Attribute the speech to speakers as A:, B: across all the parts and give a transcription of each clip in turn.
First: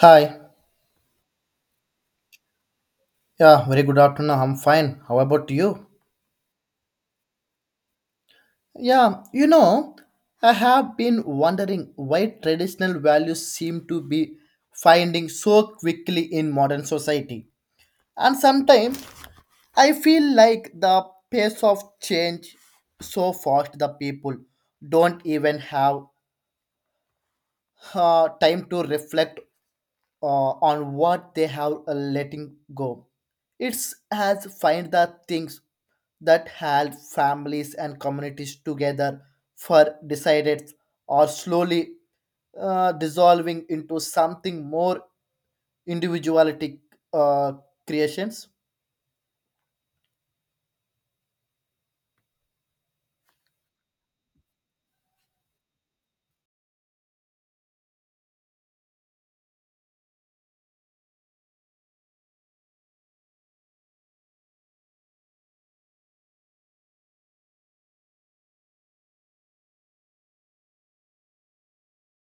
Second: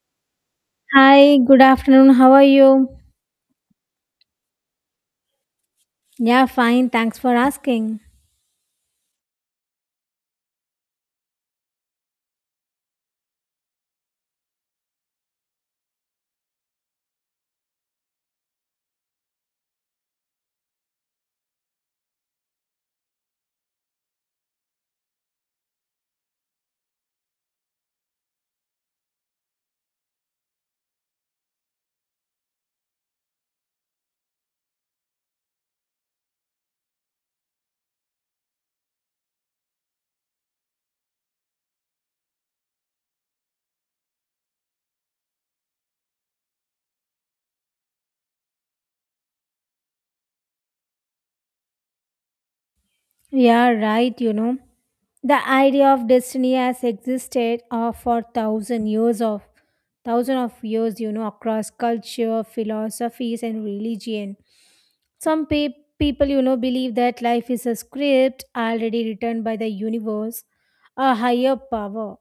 A: Hi.
B: Hi, good afternoon. How are you?
A: Yeah, very good afternoon. I'm fine. How about you?
B: Yeah, fine. Thanks for asking.
A: Yeah, you know, I have been wondering why traditional values seem to be finding so quickly in modern society. And sometimes I feel like the pace of change so fast the people don't even have time to reflect on what they have letting go. It's has find the things that held families and communities together for decided or slowly dissolving into something more individualistic uh, creations.
B: Yeah, right, you know. The idea of destiny has existed for thousand years of thousand of years, you know, across culture, philosophies and religion. Some people, you know, believe that life is a script already written by the universe, a higher power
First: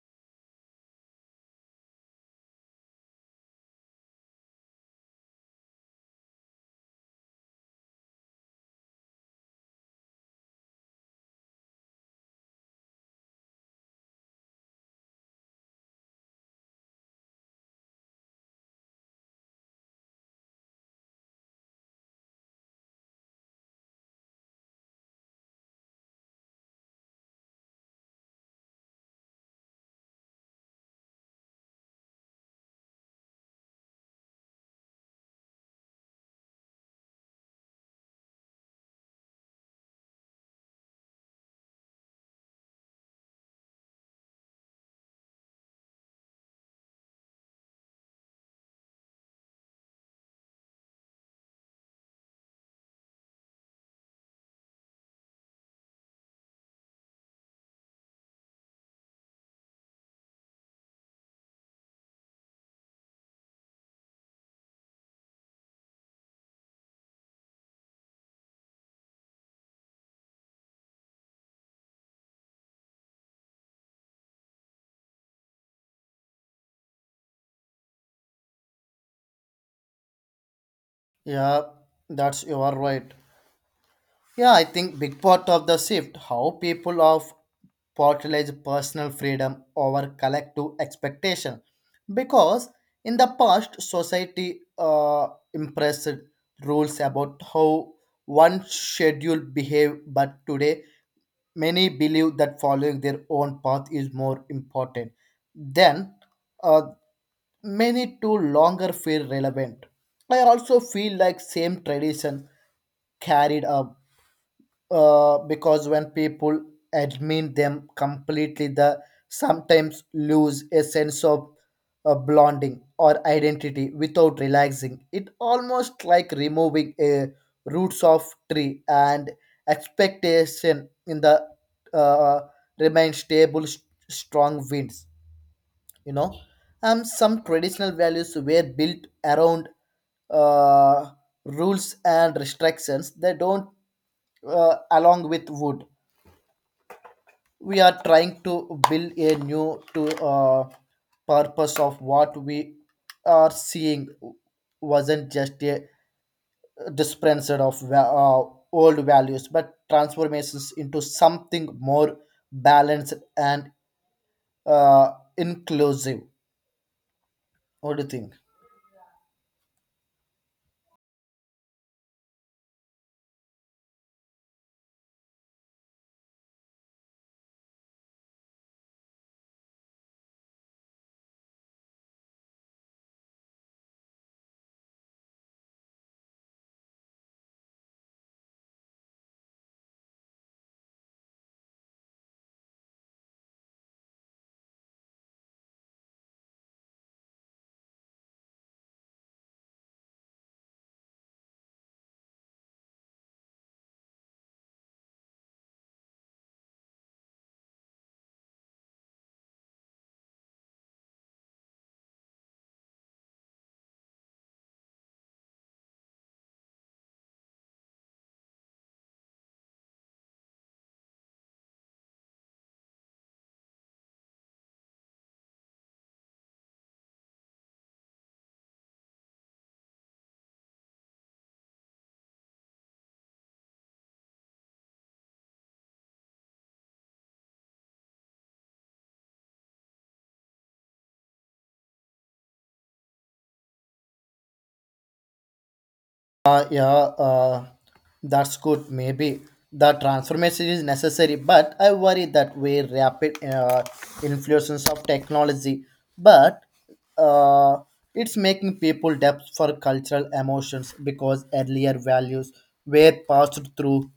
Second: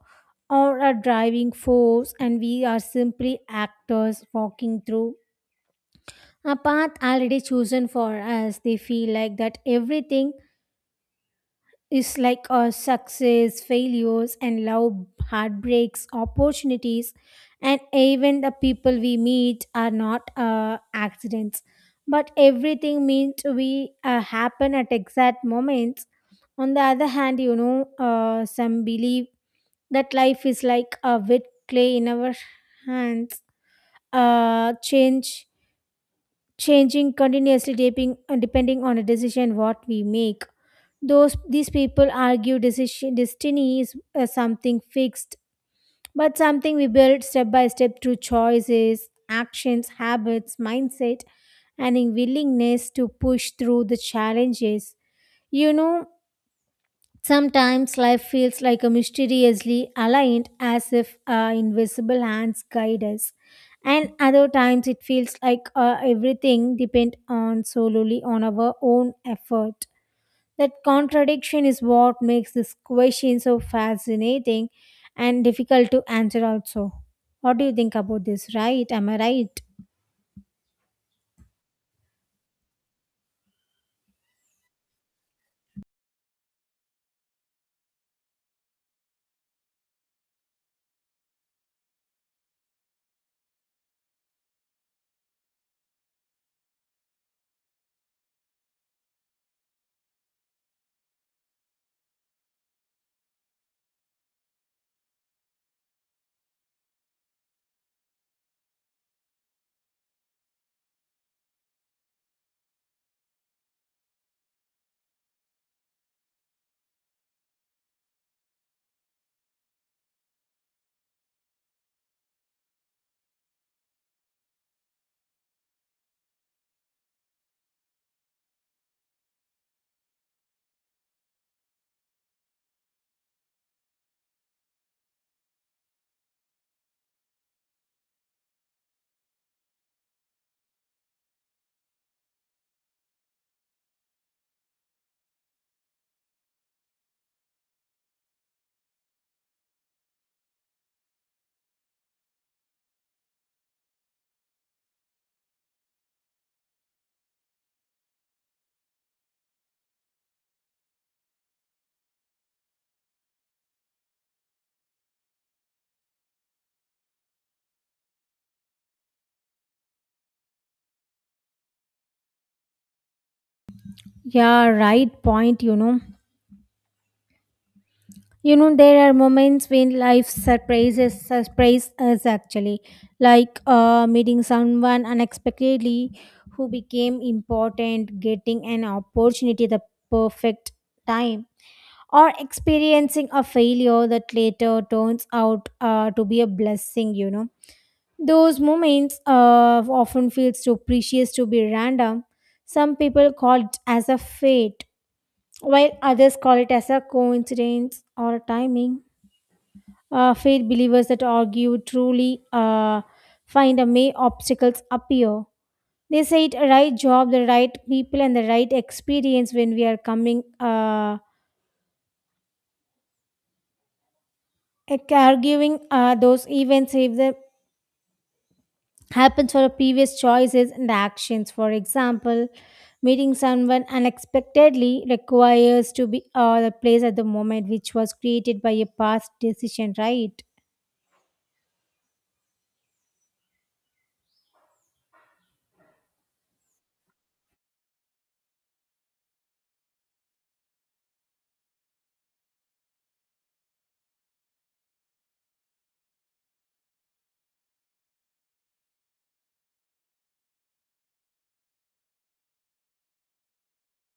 B: or a driving force, and we are simply actors walking through a path already chosen for us. They feel like that everything is like a success, failures, and love, heartbreaks, opportunities, and even the people we meet are not accidents. But everything means we happen at exact moments. On the other hand, you know, some believe that life is like a wet clay in our hands. Change Changing continuously depending on a decision what we make. Those These people argue decision destiny is something fixed, but something we build step by step through choices, actions, habits, mindset, and in willingness to push through the challenges. You know, sometimes life feels like a mysteriously aligned as if invisible hands guide us. And other times it feels like everything depends on solely on our own effort. That contradiction is what makes this question so fascinating and difficult to answer also. What do you think about this, right? Am I right?
A: Yeah, that's you are right. Yeah, I think big part of the shift how people of portrayed personal freedom over collective expectation, because in the past society impressed rules about how one schedule behave, but today many believe that following their own path is more important. Then, uh, many to longer feel relevant. I also feel like same tradition carried up because when people admit them completely, they sometimes lose a sense of blending or identity without realizing. It almost like removing a roots of tree and expectation in the uh, remain stable, strong winds, you know. Some traditional values were built around uh, rules and restrictions they don't along with wood we are trying to build a new to purpose of what we are seeing wasn't just a dispenser of old values but transformations into something more balanced and uh, inclusive. What do you think?
B: Yeah, right point, you know. You know, there are moments when life surprise us actually, like meeting someone unexpectedly who became important, getting an opportunity at the perfect time, or experiencing a failure that later turns out to be a blessing. You know, those moments often feels too precious to be random. Some people call it as a fate, while others call it as a coincidence or timing. Faith believers that argue truly find a may obstacles appear. They say it a right job, the right people, and the right experience when we are coming arguing those events if they happens for previous choices and actions. For example, meeting someone unexpectedly requires to be the place at the moment which was created by a past decision, right?
A: Uh, yeah, uh, that's good. Maybe the transformation is necessary, but I worry that we rapid influences of technology, but uh, it's making people depth for cultural emotions because earlier values were passed through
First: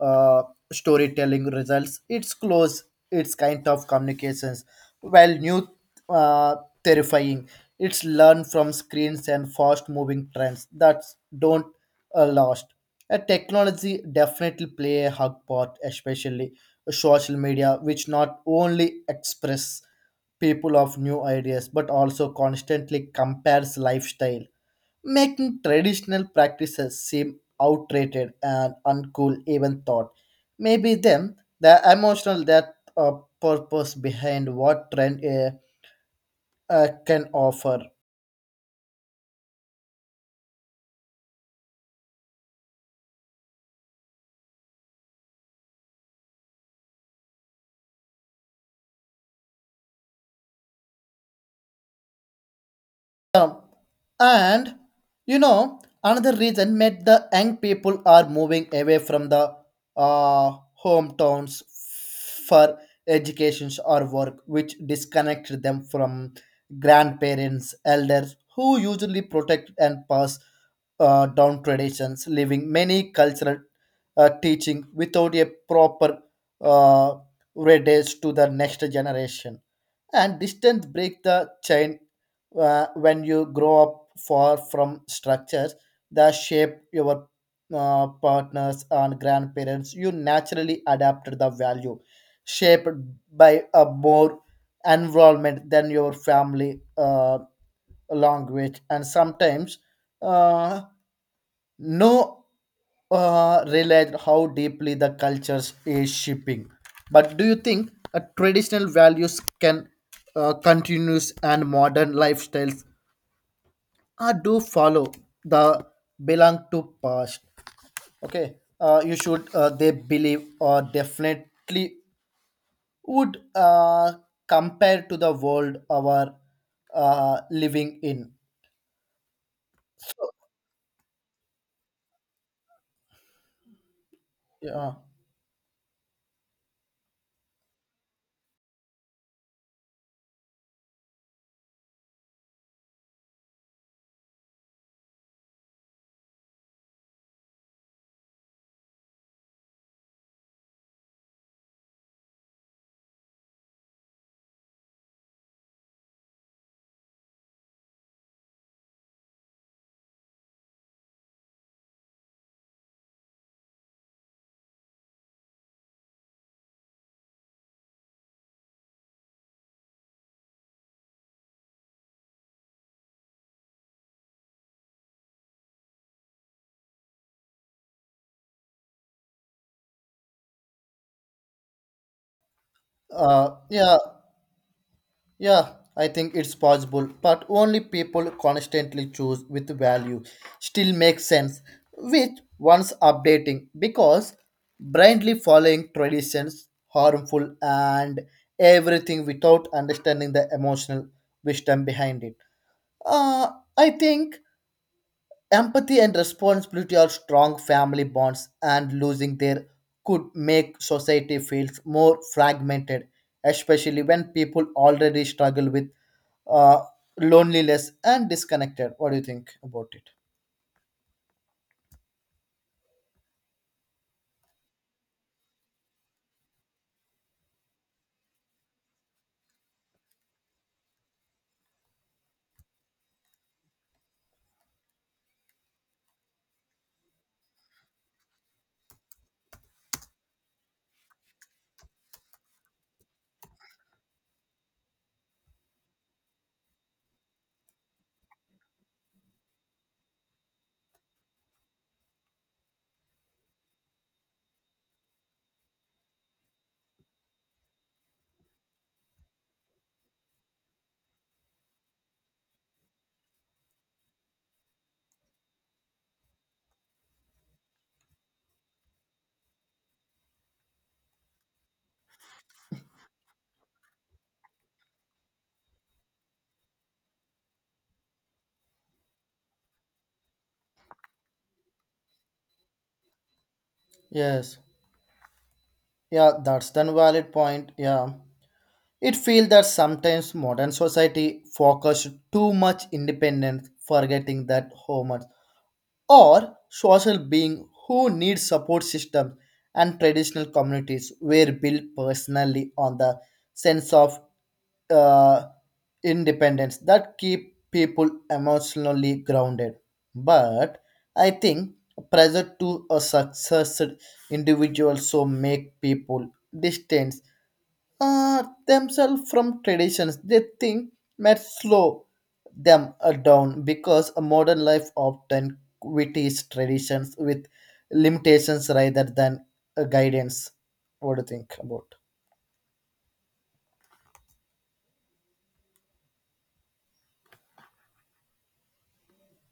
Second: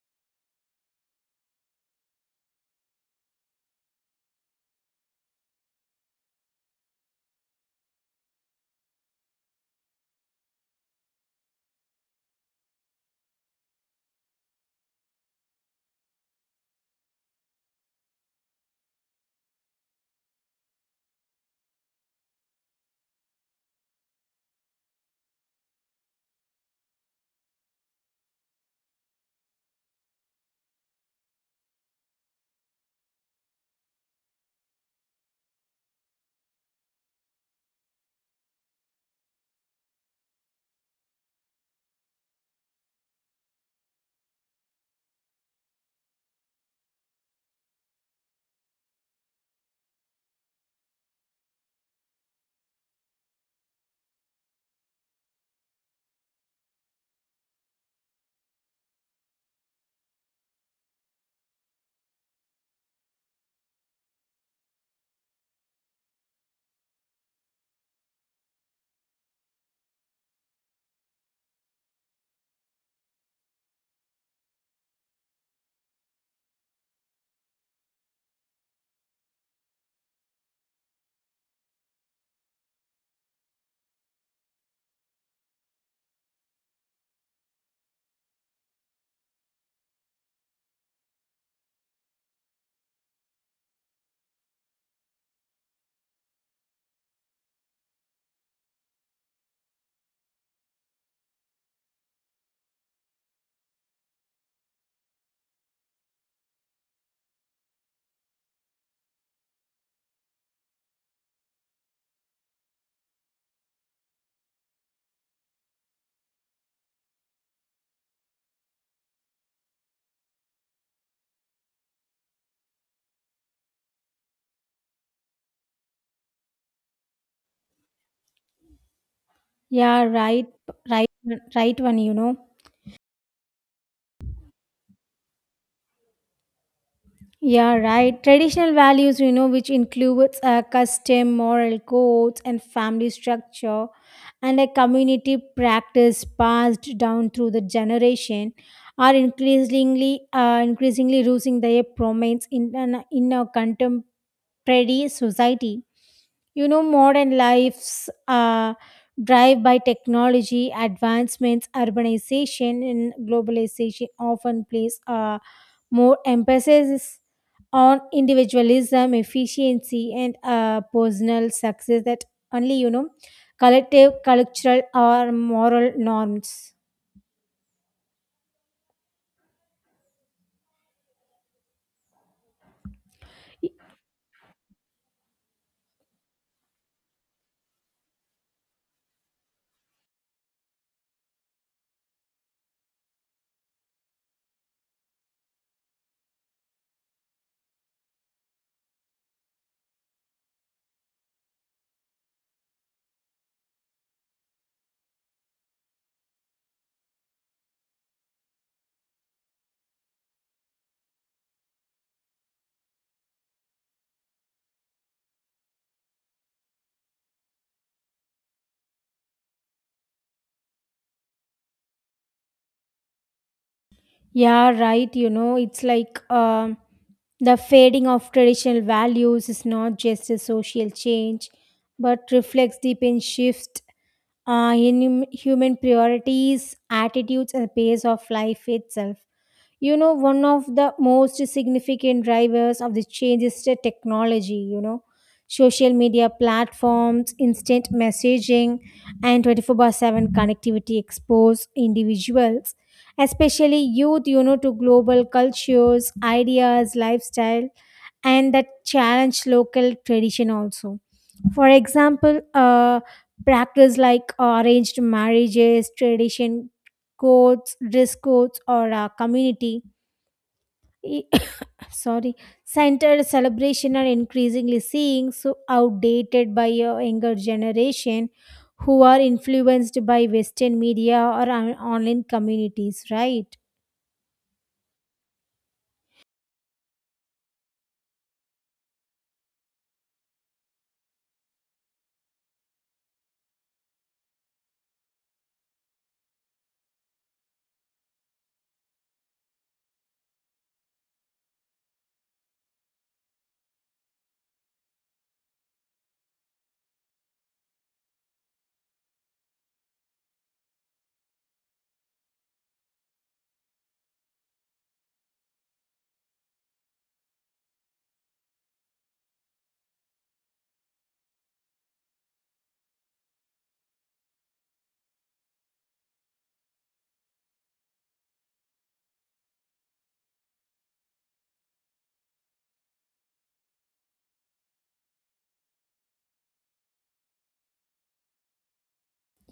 A: uh, storytelling results. It's close. It's kind of communications, while new uh, terrifying. It's learned from screens and fast moving trends that don't last. Technology definitely play a hug part, especially social media, which not only express people of new ideas but also constantly compares lifestyle, making traditional practices seem outdated and uncool even thought. Maybe them the emotional that purpose behind what trend can offer. Um, and you know, another reason that the young people are moving away from the uh, hometowns for educations or work, which disconnect them from grandparents, elders who usually protect and pass down traditions, leaving many cultural teaching without a proper uh, radius to the next generation. And distance break the chain when you grow up far from structures that shape your partners and grandparents you naturally adapt the value shaped by a more environment than your family language and sometimes uh, no realize how deeply the cultures is shaping. But do you think traditional values can continue and modern lifestyles do follow the belong to past? Okay, you should they believe or definitely would compare to the world our living in.
B: Yeah, right, right, right one, you know.
A: Yeah,
B: Yeah, right. Traditional values, you know, which includes a custom, moral codes, and family structure, and a community practice passed down through the generation, are increasingly losing their prominence in in our contemporary society. You know, modern lives are drive by technology advancements, urbanization, and globalization often place more emphasis on individualism, efficiency, and personal success that only, you know, collective, cultural, or moral norms. Y-
A: yeah. Yeah, I think it's possible, but only people constantly choose with value still makes sense with once updating because blindly following traditions harmful and everything without understanding the emotional wisdom behind it. Uh, I think empathy and responsibility are strong family bonds, and losing there could make society feels more fragmented, especially when people already struggle with uh, loneliness and disconnected. What do you think about it?
B: Yeah, right. You know, it's like the fading of traditional values is not just a social change, but reflects deep in shift in human priorities, attitudes, and pace of life itself. You know, one of the most significant drivers of the change is the technology. You know, social media platforms, instant messaging, and 24/7 connectivity expose individuals, especially youth, you know, to global cultures, ideas, lifestyle, and that challenge local tradition also. For example, practice like arranged marriages, tradition codes, dress codes, or community E- sorry, centered celebration are increasingly seeing so outdated by a younger generation who are influenced by western media or online communities, right?
A: Yes. Yeah, that's the valid point. Yeah. It feels that sometimes modern society focused too much independence, forgetting that home. Or social being who need support systems and traditional communities were built personally on the sense of uh, independence that keep people emotionally grounded, but I think pressure to a success individual so make people distant themselves from traditions. They think might slow them down because a modern life often queries traditions with limitations rather than guidance. What do you think about?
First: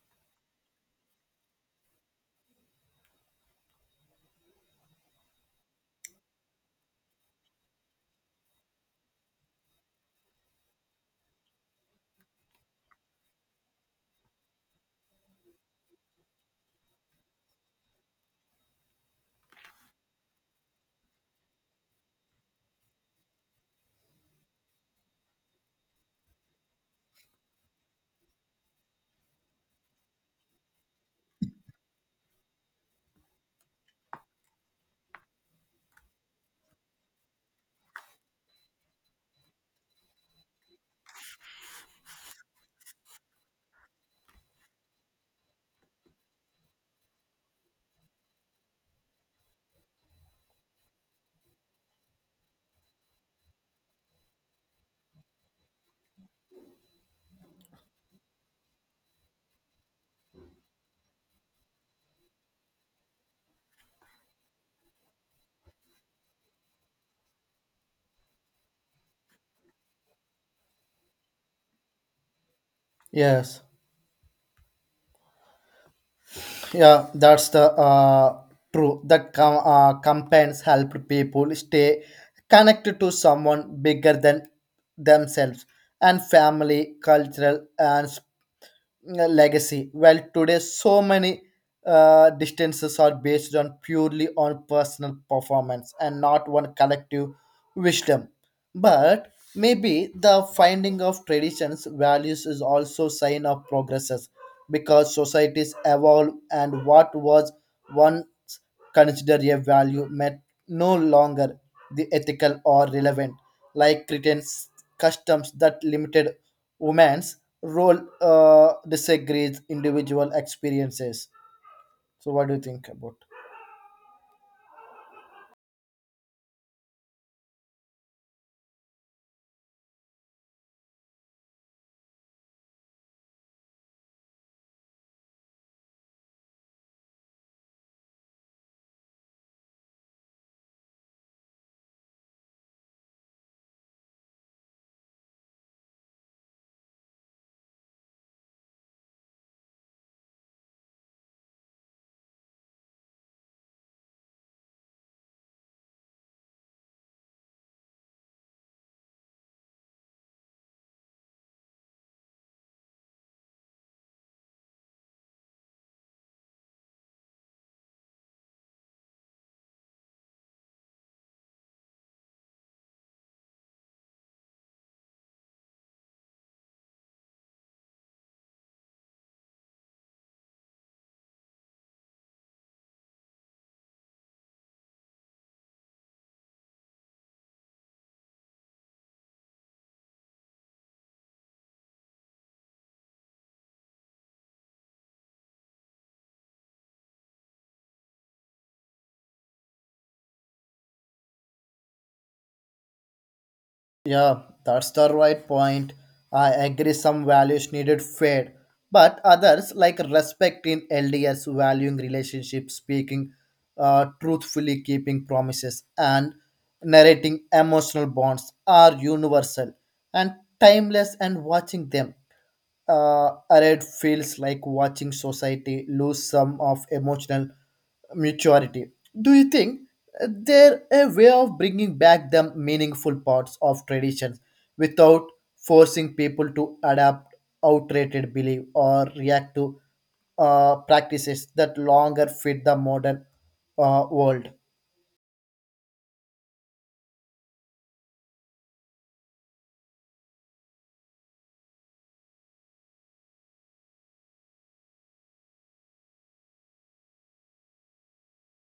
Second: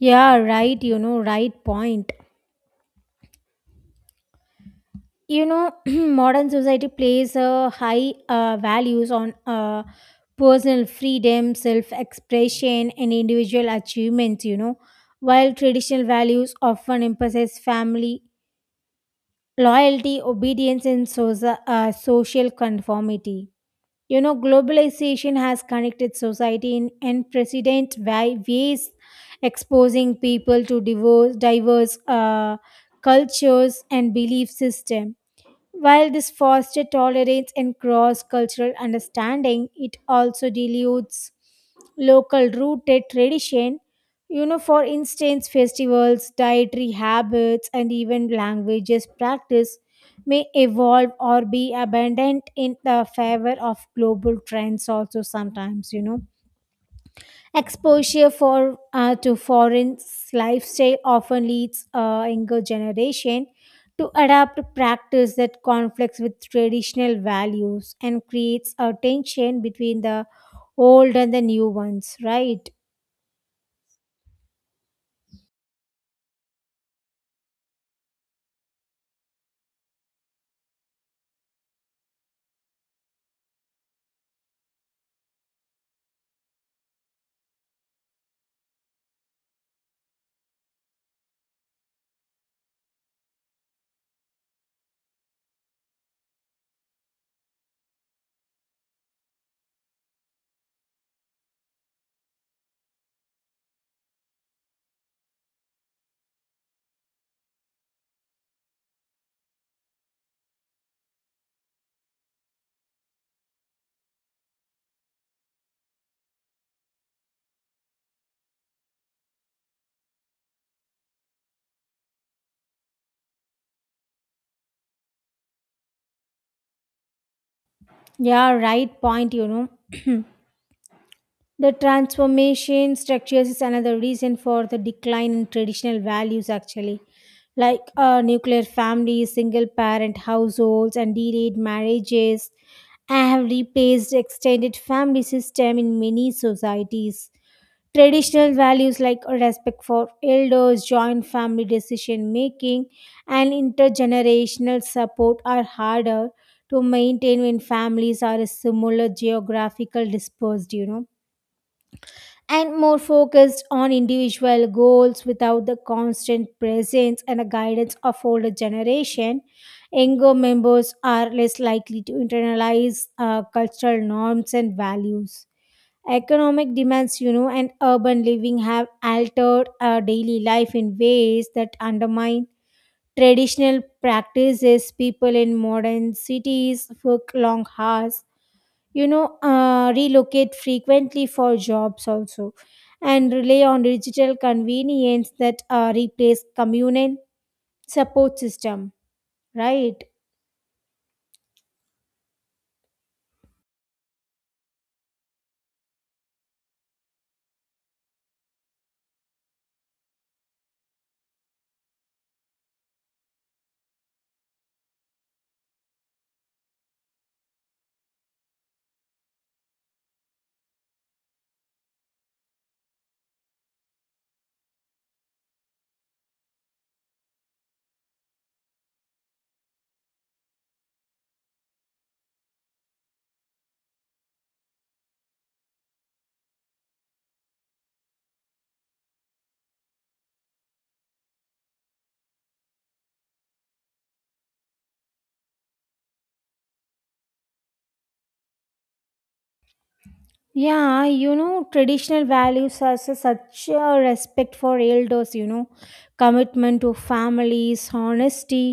B: Yeah, right, you know, right point, you know. Modern society places a high values on personal freedom, self expression, and individual achievements, you know, while traditional values often emphasize family loyalty, obedience, and social conformity. You know, globalization has connected society in unprecedented ways, exposing people to diverse cultures and belief systems. While this fosters tolerance and cross cultural understanding, it also dilutes local rooted tradition. You know, for instance, festivals, dietary habits, and even languages practice may evolve or be abandoned in the favor of global trends, also sometimes, you know. Exposure for to foreign lifestyle often leads a younger generation to adapt practice that conflicts with traditional values and creates a tension between the old and the new ones. Right?
A: Yes, yeah, that's the true. That campaigns help people stay connected to someone bigger than themselves and family, cultural, and legacy. Well, today so many distances are based on purely on personal performance and not one collective wisdom. But maybe the finding of traditions values is also sign of progresses because societies evolve and what was once considered a value may no longer the ethical or relevant, like cretan customs that limited women's role disagrees individual experiences. So what do you think about?
B: Yeah, right point. You know. The transformation structures is another reason for the decline in traditional values, actually, like nuclear families, single parent households, and delayed marriages have replaced extended family system in many societies. Traditional values like respect for elders, joint family decision making, and intergenerational support are harder to maintain when families are a similar geographical dispersed, you know, and more focused on individual goals without the constant presence and the guidance of older generation. Younger members are less likely to internalize cultural norms and values. Economic demands, you know, and urban living have altered our daily life in ways that undermine traditional practices. People in modern cities work long hours, you know, relocate frequently for jobs also, and rely on digital convenience that replace communal support system, right?
A: Yeah, that's the right point. I agree some values needed fade, but others like respect in lds valuing relationships speaking truthfully, keeping promises, and narrating emotional bonds are universal and timeless, and watching them Arad feels like watching society lose some of emotional maturity. Do you think there a way of bringing back the meaningful parts of traditions without forcing people to adapt outdated belief or react to practices that longer fit the modern world?
B: Yeah, you know, traditional values are such a respect for elders, you know, commitment to families, honesty,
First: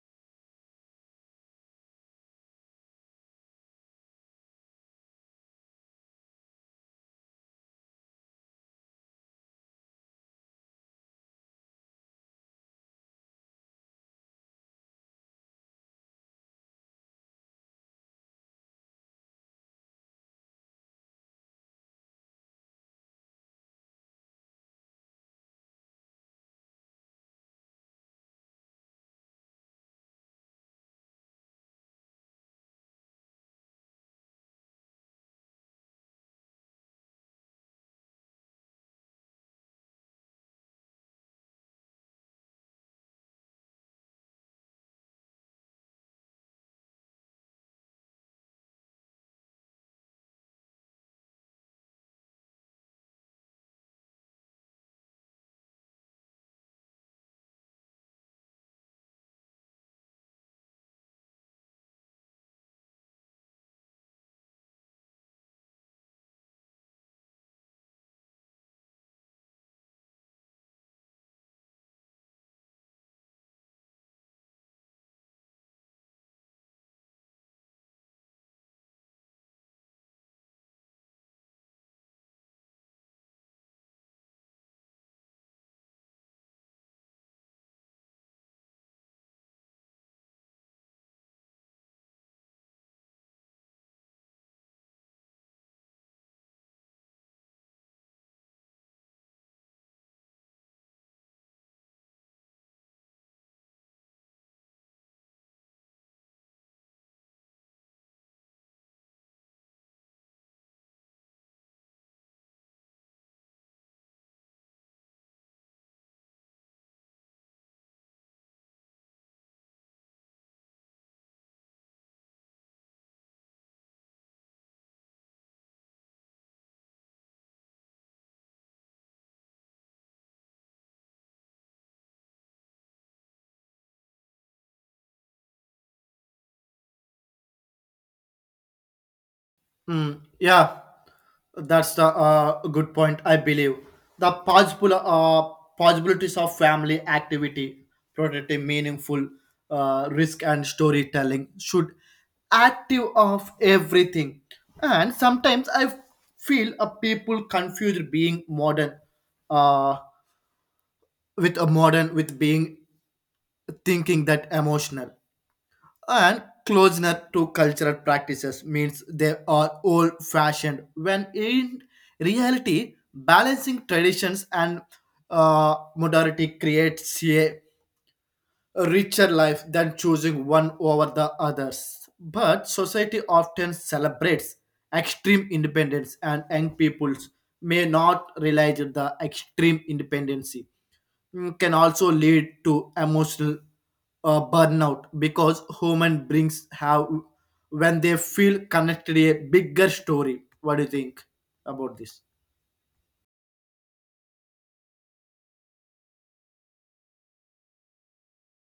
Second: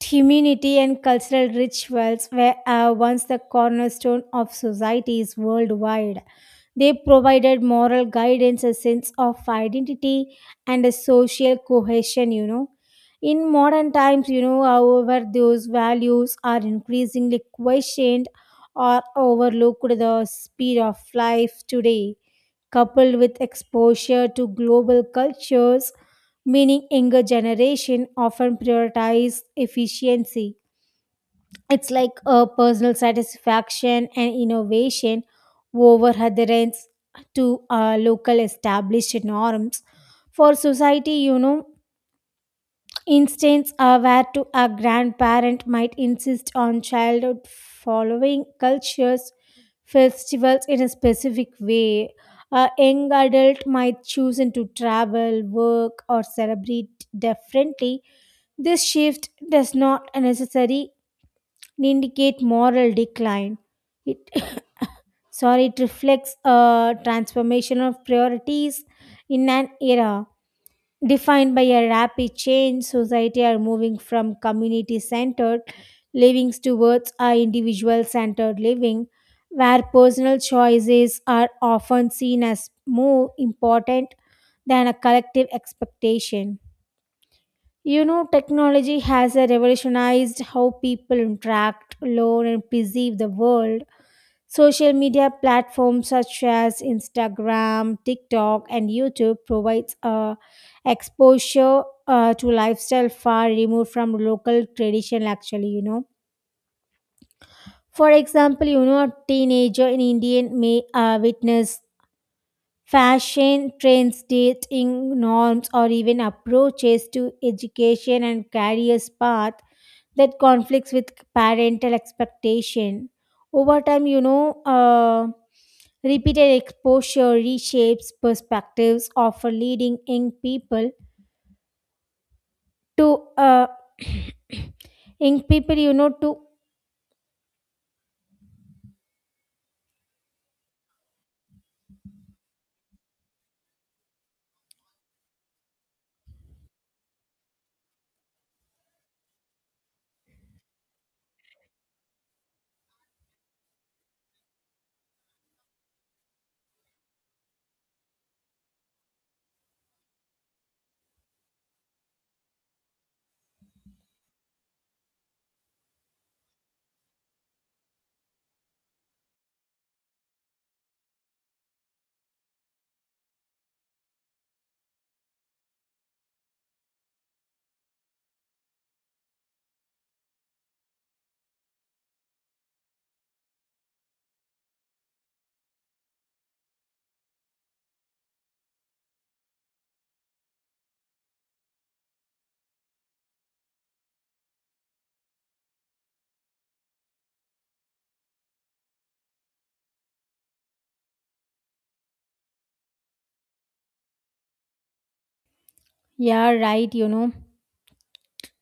B: community and cultural rituals were once the cornerstone of societies worldwide. They provided moral guidance, a sense of identity, and a social cohesion, you know. In modern times, you know, however, those values are increasingly questioned or overlooked. The speed of life today, coupled with exposure to global cultures, meaning younger generation often prioritize efficiency. It's like a personal satisfaction and innovation over adherence to local established norms. For society, you know, instances are where to a grandparent might insist on childhood following cultures, festivals in a specific way. A young adult might choose to travel, work, or celebrate differently. This shift does not necessarily indicate moral decline. It, sorry, it reflects a transformation of priorities in an era defined by a rapid change. Society are moving from community centered living towards a individual centered living, where personal choices are often seen as more important than a collective expectation. You know, technology has revolutionized how people interact, learn, and perceive the world. Social media platforms such as Instagram, TikTok, and YouTube provides exposure to lifestyle far removed from local tradition. Actually, you know, for example, you know, a teenager in India may witness fashion trends, dating norms, or even approaches to education and careers path that conflicts with parental expectation. Over time, you know, repeated exposure reshapes perspectives, often leading young people to young people, you know, to
A: Mm, yeah, that's the good point. I believe the possible possibilities of family activity, productive, meaningful, risk and storytelling should active of everything. And sometimes I feel a people confuse being modern, uh, with a modern with being thinking that emotional and closeness to cultural practices means they are old fashioned when in reality balancing traditions and modernity creates a richer life than choosing one over the others. But society often celebrates extreme independence, and young peoples may not realize that the extreme independency, mm, can also lead to emotional burnout because human brings have when they feel connected to a bigger story. What do you think about this?
B: yeah, right, you know,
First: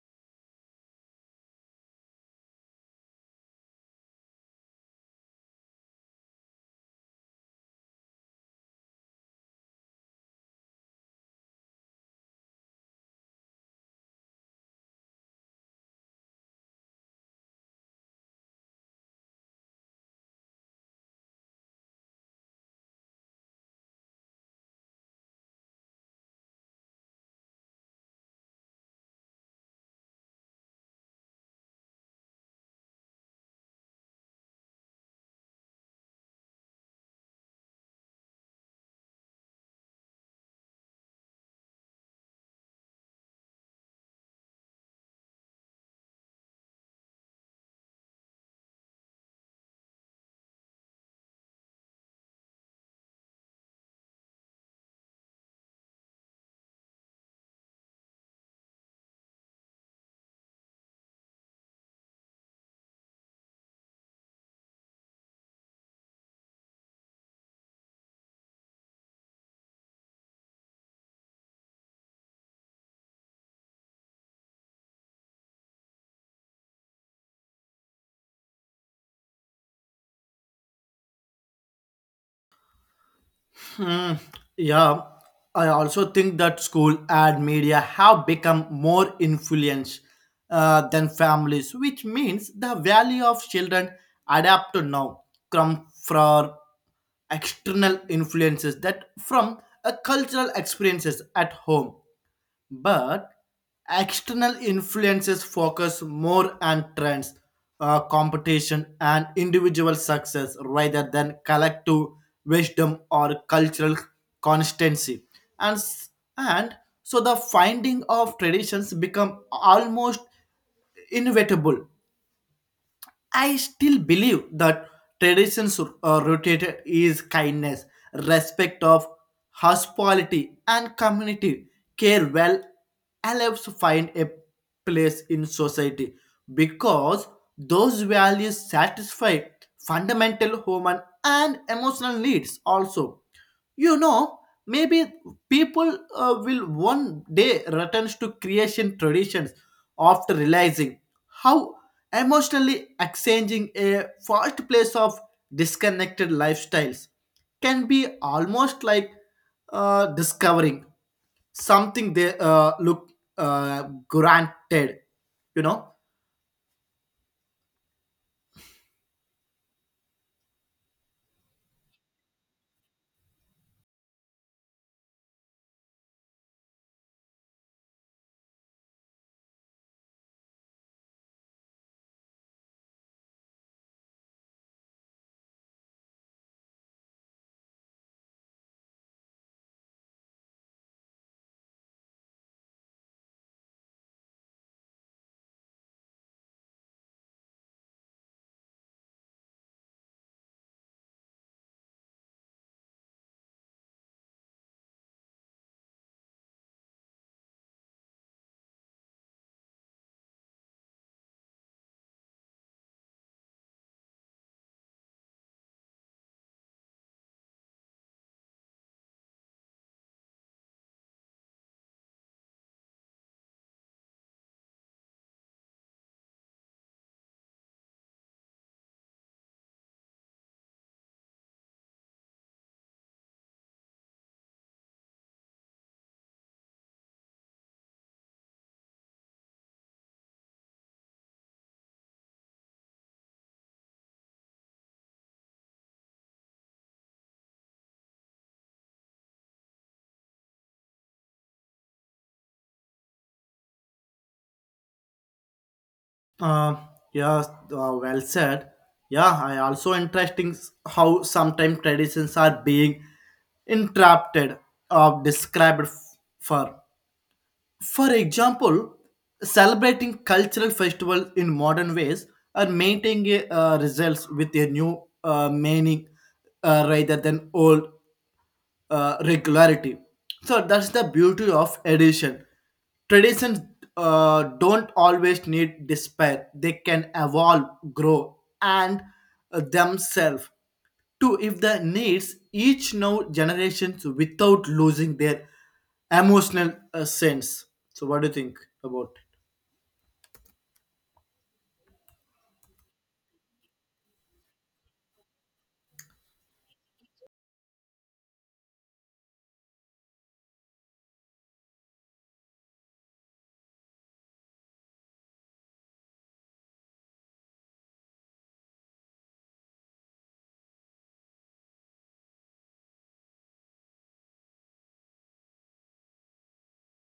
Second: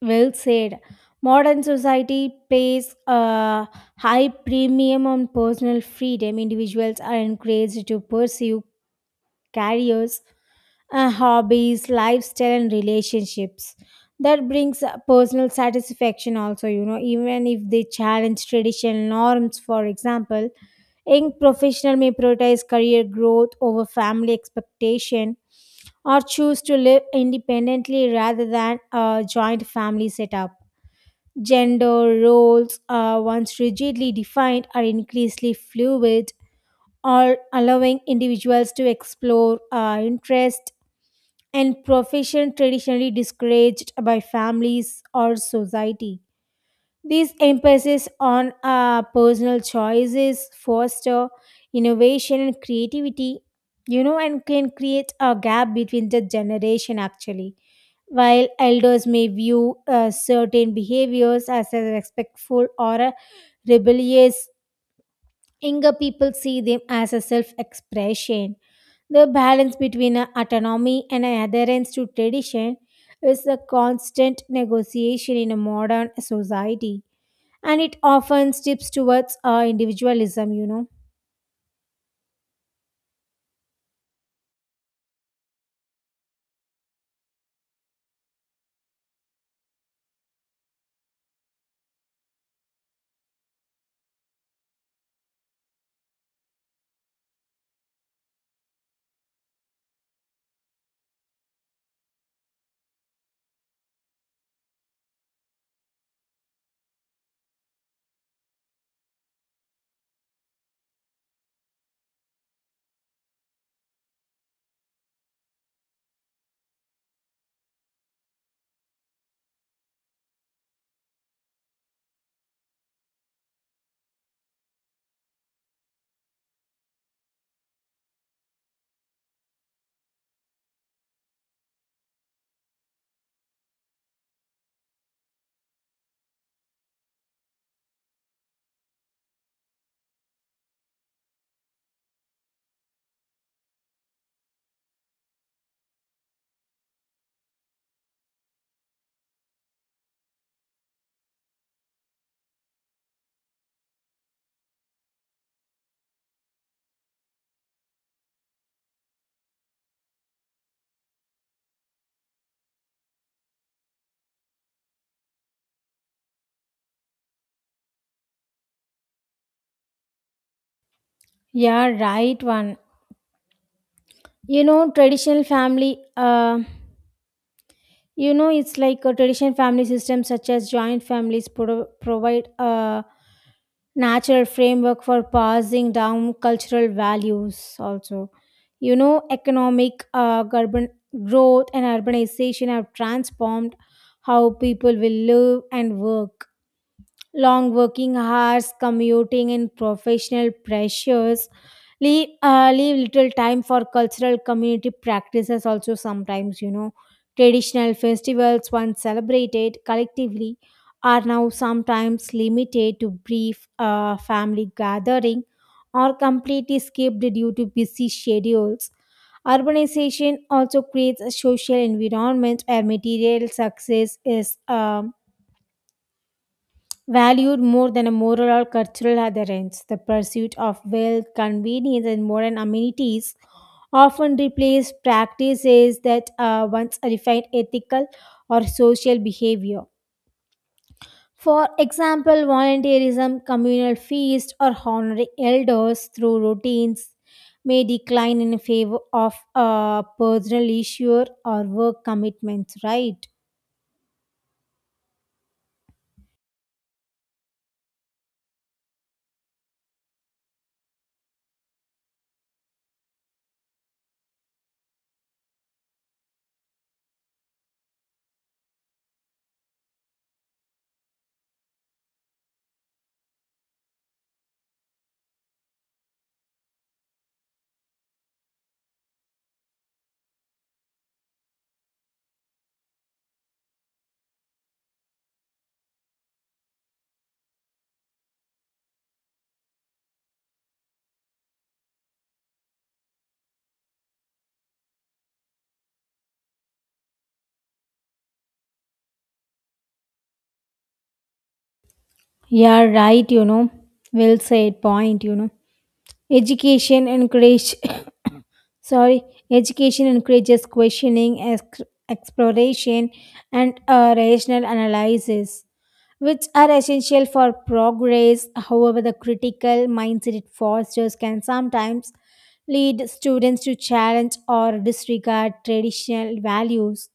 B: well said. Modern society pays a high premium on personal freedom. Individuals are encouraged to pursue careers, hobbies, lifestyle, and relationships. That brings personal satisfaction also, you know, even if they challenge traditional norms, for example. Young professional may prioritize career growth over family expectation or choose to live independently rather than a joint family setup. Gender roles, once rigidly defined, are increasingly fluid, or allowing individuals to explore interests and profession traditionally discouraged by families or society. This emphasis on personal choices foster innovation and creativity, you know, and can create a gap between the generation actually. While elders may view certain behaviors as a respectful or a rebellious, younger people see them as a self expression. The balance between a autonomy and a adherence to tradition is a constant negotiation in a modern society, and it often tips towards individualism, you know.
A: Hmm. Yeah, I also think that school and media have become more influential than families, which means the value of children adapt to now come from external influences that from a cultural experiences at home, but external influences focus more on trends, competition, and individual success rather than collective wisdom or cultural constancy. And, s- and so the finding of traditions become almost inevitable. I still believe that traditions rooted is kindness, respect of hospitality, and community care. Well, helps find a place in society because those values satisfy fundamental human and emotional needs also, you know, maybe people will one day return to creation traditions after realizing how emotionally exchanging a fast place of disconnected lifestyles can be almost like discovering something they look granted, you know.
B: Yeah, right one. You know, traditional family. You know, it's like a traditional family system such as joint families provide a natural framework for passing down cultural values also. You know, economic urban growth and urbanization have transformed how people will live and work. Long working hours, commuting, and professional pressures leave little time for cultural community practices. Also, sometimes, you know, traditional festivals once celebrated collectively are now sometimes limited to brief family gathering or completely skipped due to busy schedules. Urbanization also creates a social environment where material success is valued more than a moral or cultural adherence. The pursuit of wealth, convenience, and modern amenities often replace practices that once refined ethical or social behavior. For example, volunteerism, communal feasts, or honoring elders through routines may decline in favor of personal leisure or work commitments, right?
A: Uh, yeah, well said. Yeah, I also interesting how sometimes traditions are being interrupted or described for. For example, celebrating cultural festivals in modern ways are maintaining results with a new meaning rather than old regularity. So that's the beauty of edition. Traditions don't always need despair. They can evolve, grow, and themselves to if the needs each now generations without losing their emotional sense. So what do you think about?
B: Yeah, right, you know. Well said point, you know. Education encourage sorry, education encourages questioning, exploration, and rational analysis, which are essential for progress. However, the critical mindset it fosters can sometimes lead students to challenge or disregard traditional values.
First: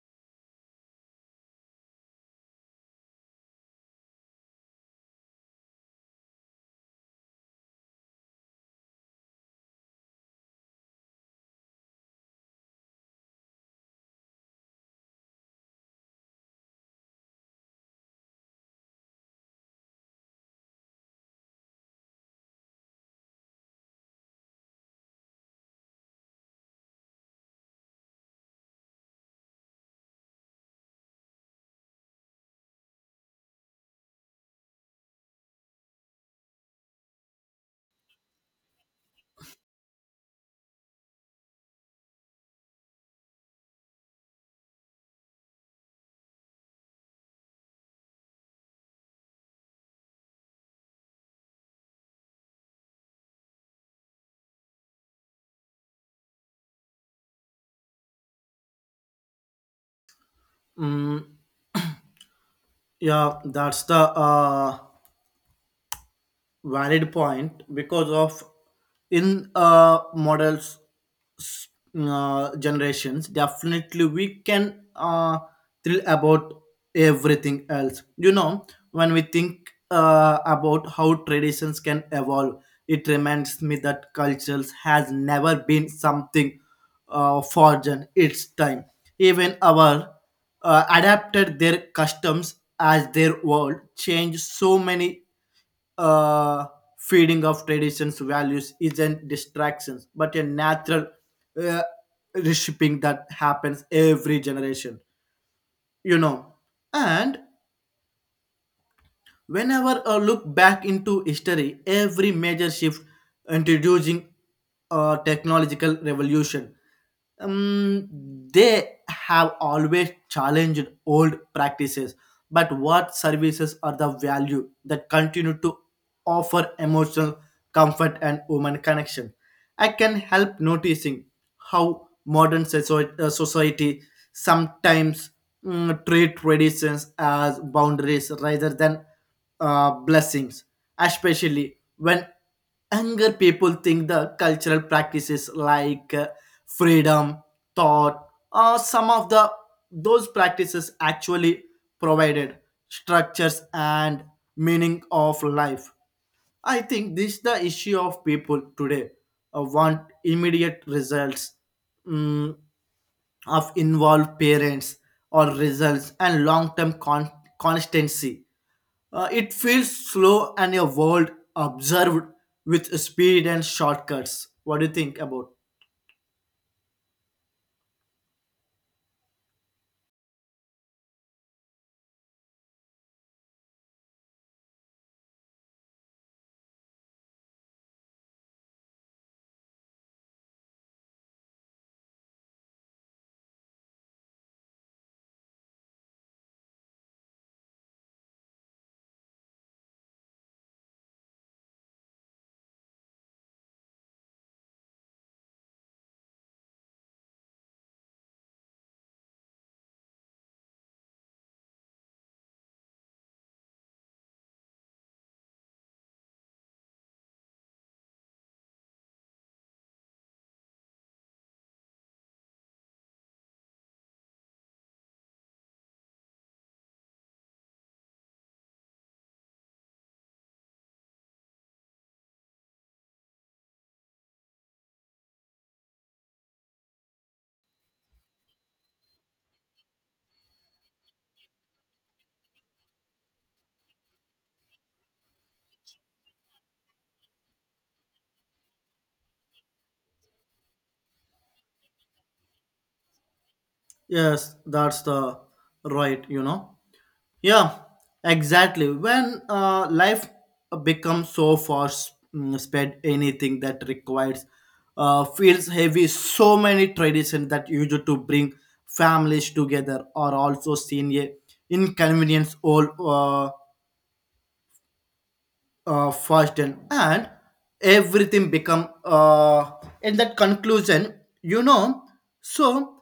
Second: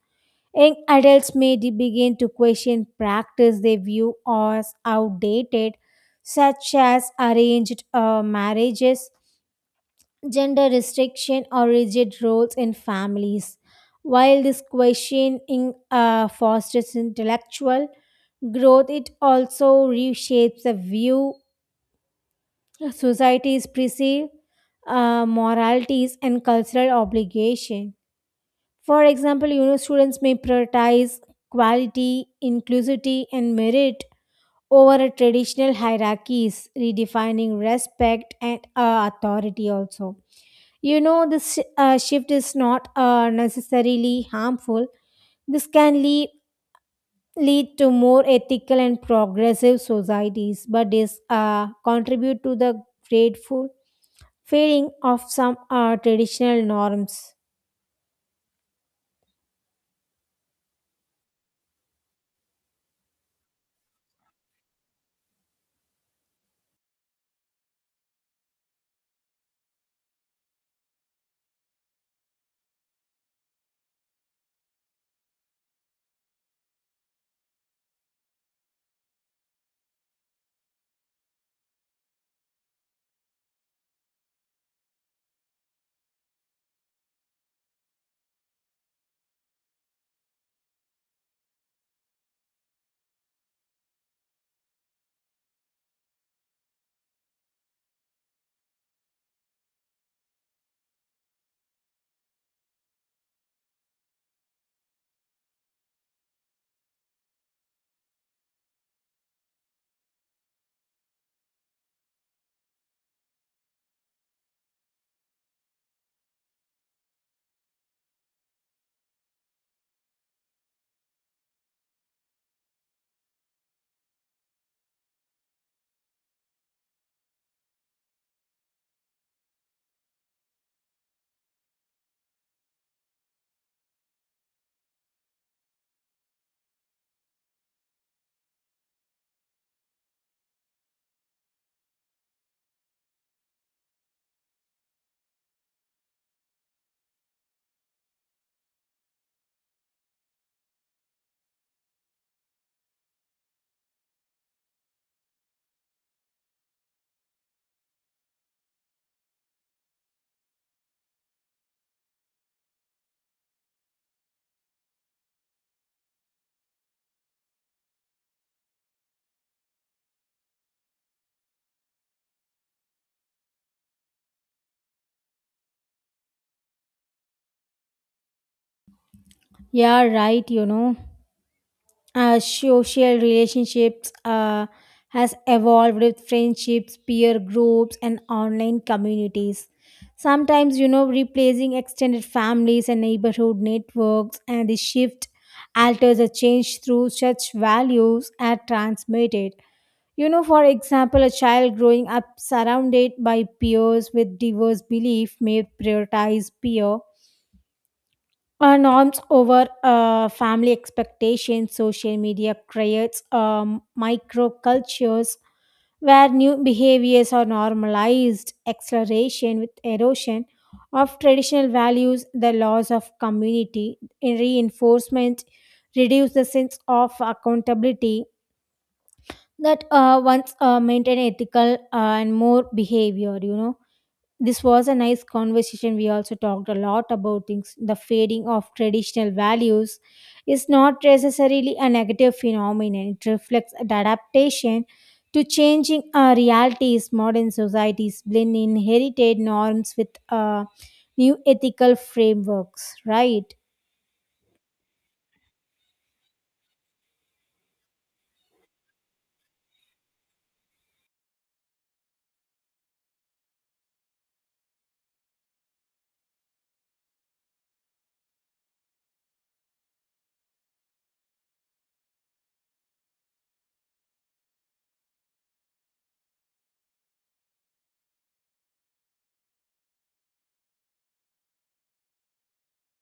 B: Young adults may begin to question practice they view as outdated, such as arranged marriages, gender restriction, or rigid roles in families. While this questioning fosters intellectual growth, it also reshapes the view societies perceive moralities and cultural obligation. For example, you know, students may prioritize quality, inclusivity, and merit over a traditional hierarchies, redefining respect and authority also. You know, this shift is not necessarily harmful. This can lead to more ethical and progressive societies, but is contribute to the grateful fading of some traditional norms.
A: Mm, yeah, that's the valid point because of in models generations. Definitely we can thrill about everything else, you know. When we think about how traditions can evolve, it reminds me that cultures has never been something foreign its time. Even our adapted their customs as their world changed, so many uh, feeding of traditions values isn't distractions but a natural uh, reshaping that happens every generation, you know. And whenever I look back into history, every major shift introducing a technological revolution, um, they have always challenged old practices. But what services are the value that continue to offer emotional comfort and human connection? I can help noticing how modern society sometimes, mm, treat traditions as boundaries rather than blessings, especially when younger people think the cultural practices like freedom, thought, or some of the those practices actually provided structures and meaning of life. I think this is the issue of people today want immediate results. Mm, of involved parents or results and constancy. It feels slow and a world observed with speed and shortcuts. What do you think about?
B: Yeah, right. You know. As social relationships has evolved with friendships, peer groups, and online communities. Sometimes, you know, replacing extended families and neighborhood networks, and the shift alters a change through such values are transmitted. You know, for example, a child growing up surrounded by peers with diverse belief may prioritize peer our norms over family expectations. Social media creates microcultures where new behaviors are normalized, acceleration with erosion of traditional values. The laws of community, in reinforcement, reduce the sense of accountability that once maintain ethical and more behavior, you know. This was a nice conversation. We also talked a lot about things. The fading of traditional values is not necessarily a negative phenomenon. It reflects an adaptation to changing realities. Modern societies blend inherited norms with new ethical frameworks, right?
A: Yes, that's the right. You know. Yeah, exactly. When life becomes so fast, mm, spread, anything that requires feels heavy. So many traditions that used to bring families together are also seen a inconvenience all fast and everything become in that conclusion. You know, so.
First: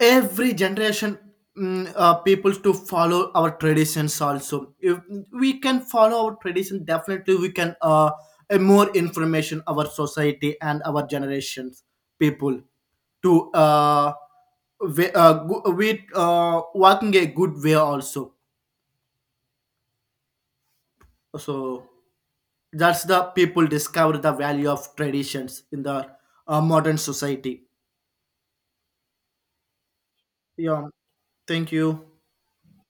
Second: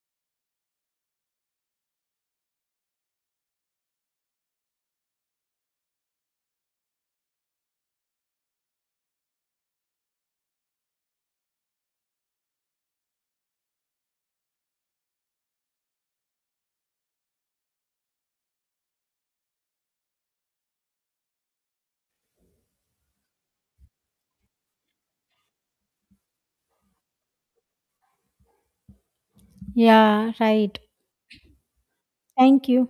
A: Every generation, mm, people to follow our traditions also. If we can follow our tradition definitely we can more information our society and our generations people to we, working a good way also. So that's the people discover the value of traditions in the modern society.
B: Yeah, right.
A: Yeah, thank you.
B: Thank you.